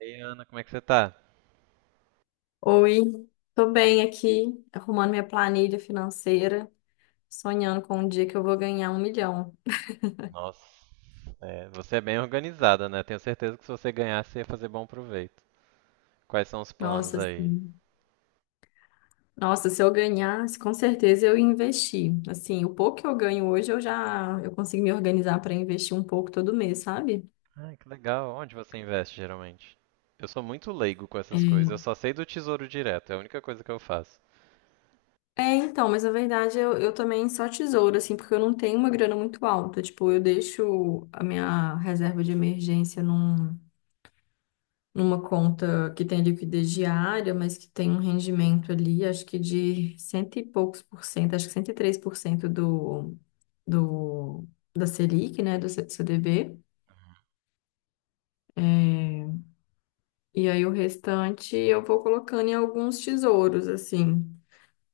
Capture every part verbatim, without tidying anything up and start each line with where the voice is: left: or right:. right: Ei, Ana, como é que você tá?
left: Oi, tô bem aqui, arrumando minha planilha financeira, sonhando com um dia que eu vou ganhar um milhão.
right: Nossa, é, você é bem organizada, né? Tenho certeza que se você ganhar, você ia fazer bom proveito. Quais são os planos
left: Nossa,
right: aí?
left: assim, nossa, se eu ganhasse, com certeza eu ia investir. Assim, o pouco que eu ganho hoje, eu já eu consigo me organizar para investir um pouco todo mês, sabe?
right: Ai, que legal. Onde você investe geralmente? Eu sou muito leigo com essas coisas. Eu
left: É,
right: só sei do Tesouro Direto, é a única coisa que eu faço.
left: é, então, mas na verdade eu, eu também só tesouro, assim, porque eu não tenho uma grana muito alta. Tipo, eu deixo a minha reserva de emergência num. numa conta que tem liquidez diária, mas que tem um rendimento ali, acho que de cento e poucos por cento, acho que cento e três por cento do, do, da Selic, né, do C- CDB. É, e aí o restante eu vou colocando em alguns tesouros, assim,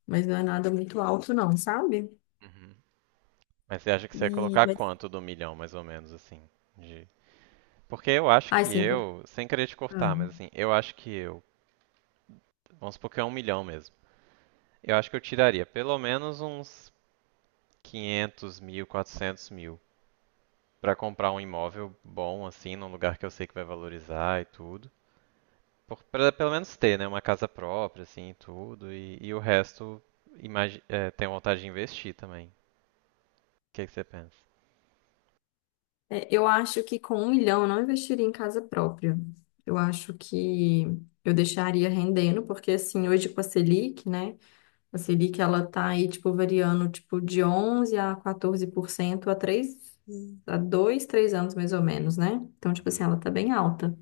left: mas não é nada muito alto não, sabe?
right: Uhum. Mas você acha que você ia
left: E,
right: colocar
left: mas...
right: quanto do milhão, mais ou menos, assim? De... Porque eu acho
left: Ai,
right: que
left: cem por cento.
right: eu, sem querer te cortar, mas assim, eu acho que eu, vamos supor que é um milhão mesmo. Eu acho que eu tiraria pelo menos uns quinhentos mil, quatrocentos mil. Pra comprar um imóvel bom, assim, num lugar que eu sei que vai valorizar e tudo. Por, pra pelo menos ter, né, uma casa própria, assim, e tudo. E, e o resto, imagi é, tenho vontade de investir também. O que que você pensa?
left: É, eu acho que com um milhão eu não investiria em casa própria. Eu acho que eu deixaria rendendo, porque assim, hoje com a Selic, né? A Selic, ela tá aí, tipo, variando, tipo, de onze a quatorze por cento há três há dois, três anos mais ou menos, né? Então, tipo assim,
right: Uhum.
left: ela tá bem alta.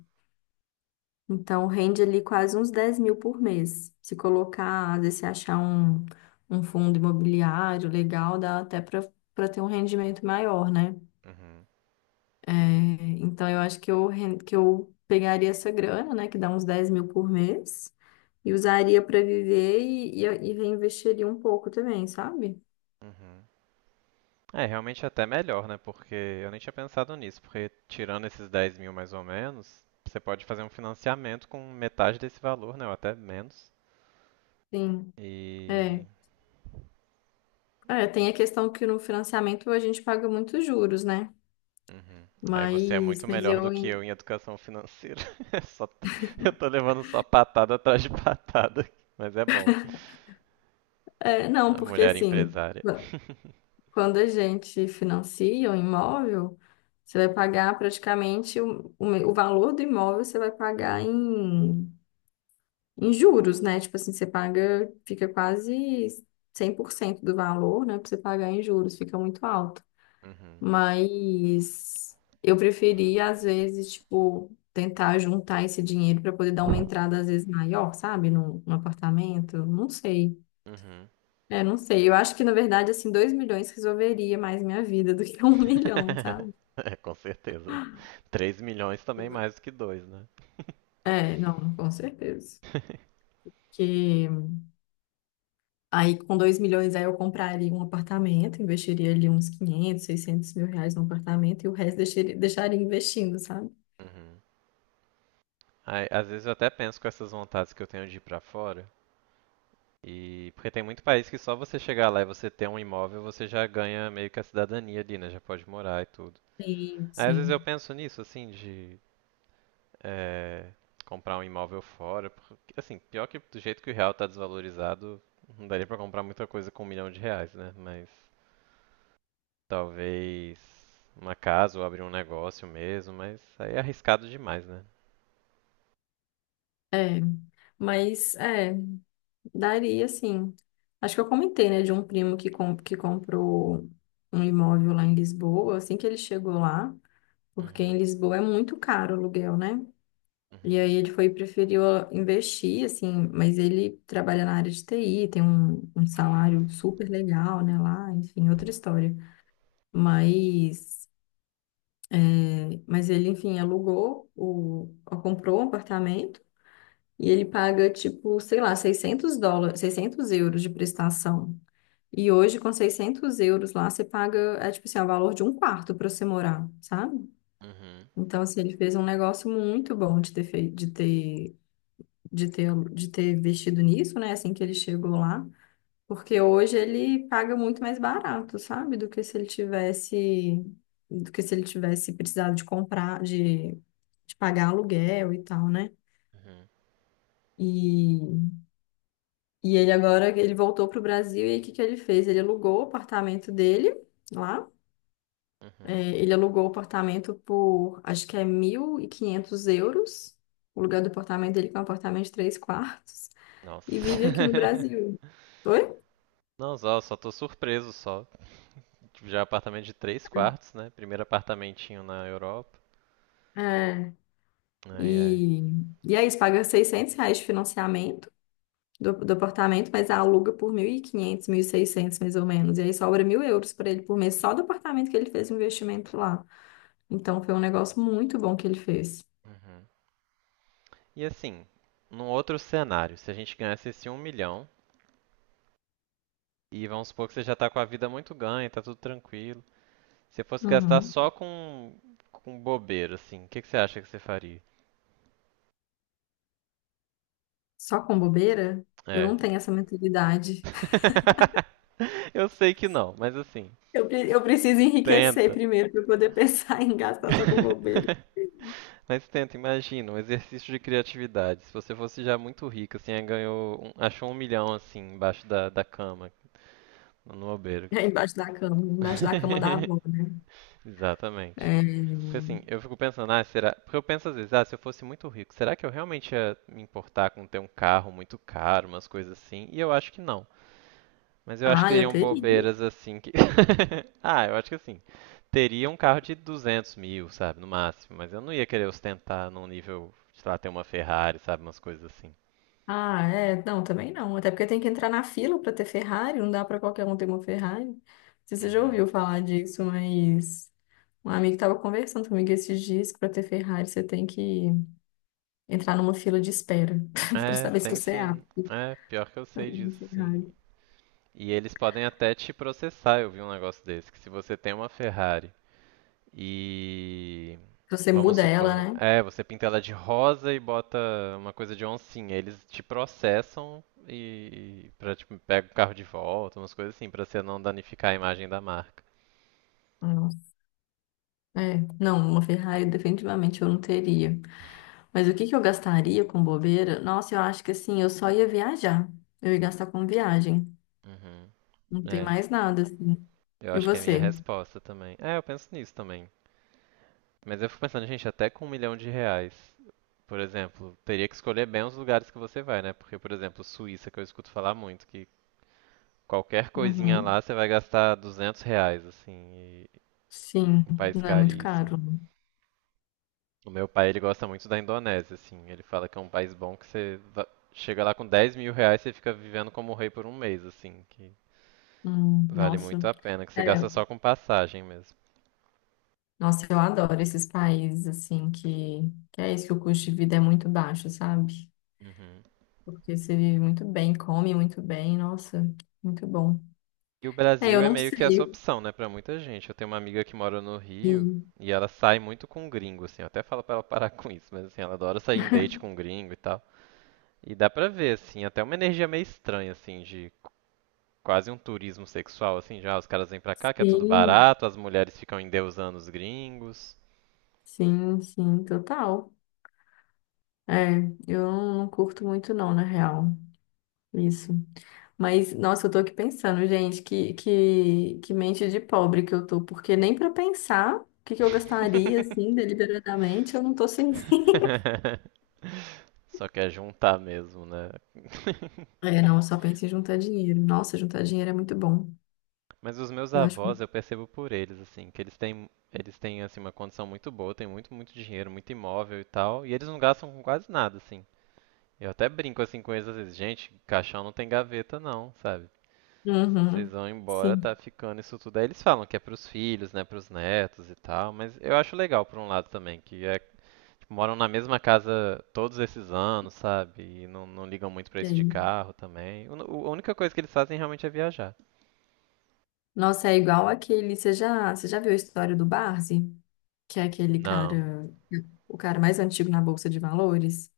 left: Então, rende ali quase uns dez mil por mês. Se colocar, às vezes, se achar um, um fundo imobiliário legal, dá até para para ter um rendimento maior, né?
right: Uhum,
left: É, então eu acho que eu, ren- que eu pegaria essa grana, né, que dá uns dez mil por mês, e usaria para viver e, e, e reinvestiria um pouco também, sabe?
right: uhum. É, realmente é até melhor, né? Porque eu nem tinha pensado nisso. Porque tirando esses dez mil mais ou menos, você pode fazer um financiamento com metade desse valor, né? Ou até menos.
left: Sim, é.
right: E
left: É, tem a questão que no financiamento a gente paga muitos juros, né?
right: Uhum. Aí você é
left: Mas,
right: muito
left: mas
right: melhor do
left: eu.
right: que eu
left: in-
right: em educação financeira. É só- Eu tô levando só patada atrás de patada, mas é bom.
left: É, não,
right: A
left: porque
right: mulher
left: assim,
right: empresária.
left: quando a gente financia um imóvel, você vai pagar praticamente o, o, me- o valor do imóvel, você vai pagar em. em juros, né? Tipo assim, você paga, fica quase cem por cento do valor, né? Pra você pagar em juros, fica muito alto.
right: Uhum.
left: Mas eu preferia, às vezes, tipo, tentar juntar esse dinheiro para poder dar uma entrada, às vezes, maior, sabe? Num, num apartamento, não sei.
right: Uhum.
left: É, não sei. Eu acho que, na verdade, assim, dois milhões resolveria mais minha vida do que um milhão, sabe?
right: É, com certeza. Três milhões também é mais do que dois, né?
left: É, não, com certeza. Porque Aí, com dois milhões, aí eu compraria um apartamento, investiria ali uns quinhentos, seiscentos mil reais no apartamento e o resto deixaria, deixaria investindo, sabe?
right: Uhum. Aí, às vezes eu até penso com essas vontades que eu tenho de ir pra fora. E porque tem muito país que só você chegar lá e você ter um imóvel, você já ganha meio que a cidadania ali, né? Já pode morar e tudo.
left: Sim,
right: Aí às vezes eu
left: sim.
right: penso nisso, assim, de é, comprar um imóvel fora. Porque, assim, pior que do jeito que o real tá desvalorizado, não daria pra comprar muita coisa com um milhão de reais, né? Mas talvez uma casa ou abrir um negócio mesmo, mas aí é arriscado demais, né?
left: É. Mas, é, daria sim. Acho que eu comentei, né, de um primo que, com, que comprou um imóvel lá em Lisboa, assim que ele chegou lá, porque em
right: Uhum,
left: Lisboa é muito caro o aluguel, né? E
right: uhum,
left: aí ele foi e preferiu ah, investir, assim, mas ele trabalha na área de T I, tem um, um salário super legal, né, lá, enfim, outra história. Mas, é, mas ele, enfim, alugou, o, ó, comprou um apartamento e ele paga, tipo, sei lá, seiscentos dólares, seiscentos euros de prestação. E hoje, com seiscentos euros lá, você paga, é tipo assim, é o valor de um quarto para você morar, sabe?
right: uhum,
left: Então, assim, ele fez um negócio muito bom de ter feito, de ter de ter, de ter investido nisso, né? Assim que ele chegou lá. Porque hoje ele paga muito mais barato, sabe? Do que se ele tivesse, do que se ele tivesse precisado de comprar, de, de pagar aluguel e tal, né?
right: uhum,
left: E, e ele agora, ele voltou para o Brasil e aí o que que ele fez? Ele alugou o apartamento dele lá.
right: uhum.
left: É, ele alugou o apartamento por, acho que é mil e quinhentos euros. O lugar do apartamento dele, que é um apartamento de três quartos. E vive aqui no
right: Nossa.
left: Brasil. Oi?
right: Não, só, só tô surpreso só. Tipo, já é apartamento de três quartos, né? Primeiro apartamentinho na Europa.
left: É,
right: Ai, ai.
left: e, e é isso, paga seiscentos reais de financiamento do, do apartamento, mas aluga por mil mil e quinhentos mil e seiscentos mais ou menos. E aí sobra mil euros para ele por mês, só do apartamento que ele fez o investimento lá. Então foi um negócio muito bom que ele fez.
right: Uhum. E assim, num outro cenário, se a gente ganhasse esse um milhão, e vamos supor que você já tá com a vida muito ganha, tá tudo tranquilo. Se você fosse gastar
left: Uhum.
right: só com, com bobeira, assim, o que que você acha que você faria?
left: Só com bobeira, eu
right: É.
left: não tenho essa mentalidade.
right: Eu sei que não, mas assim,
left: Eu, pre- eu preciso enriquecer
right: tenta.
left: primeiro para poder pensar em gastar só com bobeira.
right: Mas tenta, imagina, um exercício de criatividade. Se você fosse já muito rico, assim, aí ganhou, um- achou um milhão, assim, embaixo da, da cama, no bobeiro.
left: É embaixo da cama, embaixo da cama da avó, né?
right: Exatamente.
left: É,
right: Porque assim, eu fico pensando, ah, será. Porque eu penso às vezes, ah, se eu fosse muito rico, será que eu realmente ia me importar com ter um carro muito caro, umas coisas assim? E eu acho que não. Mas eu acho que
left: ah, eu
right: teriam
left: teria.
right: bobeiras assim que. Ah, eu acho que assim. Teria um carro de duzentos mil, sabe, no máximo. Mas eu não ia querer ostentar num nível, sei lá, ter uma Ferrari, sabe, umas coisas assim.
left: Ah, é, não, também não. Até porque tem que entrar na fila para ter Ferrari, não dá para qualquer um ter uma Ferrari. Não sei se você já
right: Uhum.
left: ouviu falar disso, mas um amigo estava conversando comigo esses dias que para ter Ferrari você tem que entrar numa fila de espera para
right: É,
left: saber se
right: tem
left: você é
right: sim.
left: apto
right: É, pior que eu
left: para
right: sei
left: ter uma
right: disso, sim.
left: Ferrari.
right: E eles podem até te processar, eu vi um negócio desse, que se você tem uma Ferrari e
left: Se Você
right: vamos
left: muda
right: supor,
left: ela, né?
right: é, você pinta ela de rosa e bota uma coisa de oncinha. Eles te processam e para tipo pega o carro de volta, umas coisas assim, pra você não danificar a imagem da marca.
left: Nossa. É, não, uma Ferrari definitivamente eu não teria. Mas o que que eu gastaria com bobeira? Nossa, eu acho que assim, eu só ia viajar. Eu ia gastar com viagem.
right: Uhum.
left: Não tem
right: É,
left: mais nada, assim.
right: eu
left: E
right: acho que é a minha
left: você?
right: resposta também. É, eu penso nisso também. Mas eu fico pensando, gente, até com um milhão de reais, por exemplo, teria que escolher bem os lugares que você vai, né? Porque, por exemplo, Suíça, que eu escuto falar muito, que qualquer coisinha
left: Uhum.
right: lá você vai gastar duzentos reais, assim, e
left: Sim,
right: um país
left: não é muito
right: caríssimo.
left: caro.
right: O meu pai, ele gosta muito da Indonésia, assim. Ele fala que é um país bom que você va- chega lá com dez mil reais e você fica vivendo como rei por um mês, assim. Que
left: Hum,
right: vale
left: nossa.
right: muito a pena, que você
left: É,
right: gasta só com passagem mesmo.
left: nossa, eu adoro esses países assim que, que é isso que o custo de vida é muito baixo, sabe?
right: Uhum.
left: Porque você vive muito bem, come muito bem, nossa, muito bom.
right: E o
left: É,
right: Brasil
left: eu
right: é
left: não
right: meio que essa
left: sei.
right: opção, né, pra muita gente. Eu tenho uma amiga que mora no Rio
left: Sim,
right: e ela sai muito com gringo, assim. Eu até falo pra ela parar com isso, mas assim, ela adora sair em date com gringo e tal. E dá pra ver, assim, até uma energia meio estranha, assim, de quase um turismo sexual, assim, já. Os caras vêm pra cá, que é tudo
left: sim,
right: barato, as mulheres ficam endeusando os gringos.
left: sim, sim, total. É, eu não curto muito não, na real. Isso. Mas, nossa, eu tô aqui pensando, gente, que, que, que mente de pobre que eu tô, porque nem pra pensar o que, que eu gastaria, assim, deliberadamente, eu não tô sem fim.
right: Só quer juntar mesmo, né?
left: É, não, eu só penso em juntar dinheiro. Nossa, juntar dinheiro é muito bom.
right: Mas os meus
left: Eu acho.
right: avós, eu percebo por eles, assim, que eles têm, eles têm assim, uma condição muito boa, têm muito, muito dinheiro, muito imóvel e tal, e eles não gastam com quase nada, assim. Eu até brinco assim com eles às vezes, gente, caixão não tem gaveta não, sabe? Vocês
left: Uhum,
right: vão embora,
left: sim,
right: tá ficando isso tudo. Aí eles falam que é pros filhos, né, pros netos e tal, mas eu acho legal por um lado também, que é tipo, moram na mesma casa todos esses anos, sabe? E não, não ligam muito pra isso de
left: sei.
right: carro também. O- o- a única coisa que eles fazem realmente é viajar.
left: Nossa, é igual aquele. Você já, você já viu a história do Barzi? Que é aquele
right: Não.
left: cara, o cara mais antigo na Bolsa de Valores?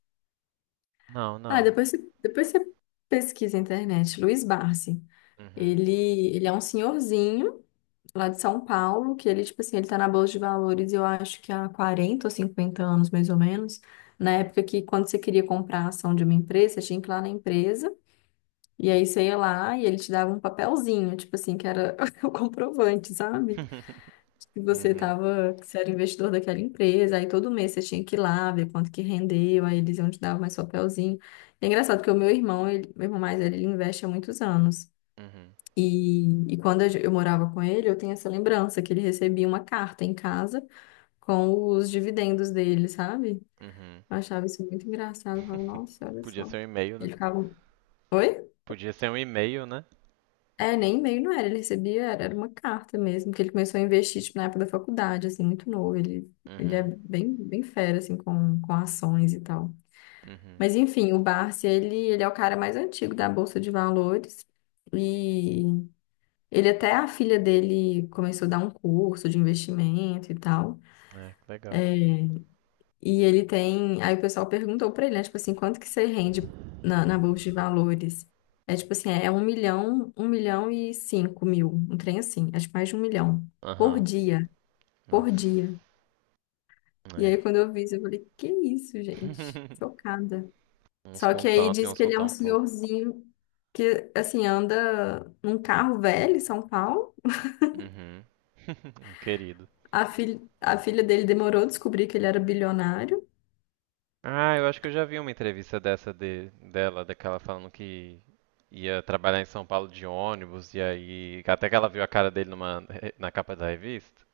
right: Não,
left: Ah,
right: não.
left: depois você, depois você pesquisa na internet, Luiz Barzi.
right: Uhum.
left: Ele, ele é um senhorzinho lá de São Paulo, que ele, tipo assim, ele tá na Bolsa de Valores, eu acho que há quarenta ou cinquenta anos, mais ou menos, na época que quando você queria comprar a ação de uma empresa, você tinha que ir lá na empresa, e aí você ia lá e ele te dava um papelzinho, tipo assim, que era o comprovante, sabe? Que você
right: Uhum.
left: tava, que você era investidor daquela empresa, aí todo mês você tinha que ir lá ver quanto que rendeu, aí eles iam te dar mais papelzinho. É engraçado porque o meu irmão, ele, meu irmão mais velho, ele investe há muitos anos.
right: Uhum.
left: E, e quando a gen- eu morava com ele, eu tenho essa lembrança que ele recebia uma carta em casa com os dividendos dele, sabe?
right: Uhum.
left: Eu achava isso muito engraçado. Eu falava, nossa, olha
right: Podia
left: só.
right: ser um e-mail,
left: Ele
right: né?
left: ficava. Oi?
right: Podia ser um e-mail, né?
left: É, nem e-mail não era, ele recebia, era, era uma carta mesmo, que ele começou a investir, tipo, na época da faculdade, assim, muito novo. Ele, ele é
right: Uhum.
left: bem, bem fera, assim, com, com ações e tal.
right: Uhum.
left: Mas enfim, o Barsi, ele, ele é o cara mais antigo da Bolsa de Valores. E Ele até a filha dele começou a dar um curso de investimento e tal.
right: É, que legal.
left: E ele tem. Aí o pessoal perguntou pra ele, né? Tipo assim, quanto que você rende na, na bolsa de valores? É tipo assim, é um milhão, um milhão e cinco mil, um trem assim, acho que mais de um milhão por
right: Aham.
left: dia, por
right: Nossa,
left: dia. E
right: é.
left: aí quando eu vi isso, eu falei, que isso, gente? Chocada.
right: Uns
left: Só
right: com
left: que aí
right: tanto e
left: diz
right: uns
left: que
right: com
left: ele é
right: tão
left: um
right: pouco.
left: senhorzinho que, assim, anda num carro velho em São Paulo.
right: Uhum. Um querido.
left: A, fil... a filha dele demorou a descobrir que ele era bilionário.
right: Ah, eu acho que eu já vi uma entrevista dessa de, dela, daquela falando que ia trabalhar em São Paulo de ônibus, e aí. Até que ela viu a cara dele numa, na capa da revista.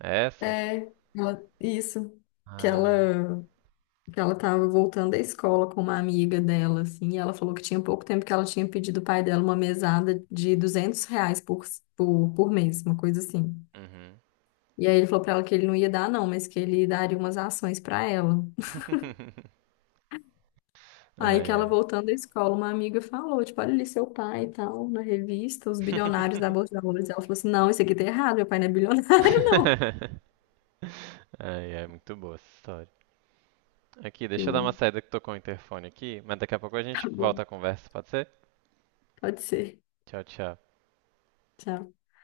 right: É essa?
left: É, ela- isso. Que
right: Ah.
left: ela... que ela tava voltando à escola com uma amiga dela, assim, e ela falou que tinha pouco tempo que ela tinha pedido o pai dela uma mesada de duzentos reais por, por, por mês, uma coisa assim.
right: Uhum.
left: E aí ele falou pra ela que ele não ia dar, não, mas que ele daria umas ações pra ela. Aí
right: Ai,
left: que ela
right: ai.
left: voltando da escola, uma amiga falou, tipo, olha ali seu pai e tal, na revista, os bilionários da Bolsa de Valores. Ela falou assim, não, isso aqui tá errado, meu pai não é bilionário, não.
right: Ai, ai, muito boa essa história. Aqui, deixa eu dar uma
left: Sim.
right: saída que tocou o interfone aqui, mas daqui a pouco a
left: Tá
right: gente
left: bom,
right: volta a conversa, pode ser?
left: pode ser.
right: Tchau, tchau.
left: Tchau.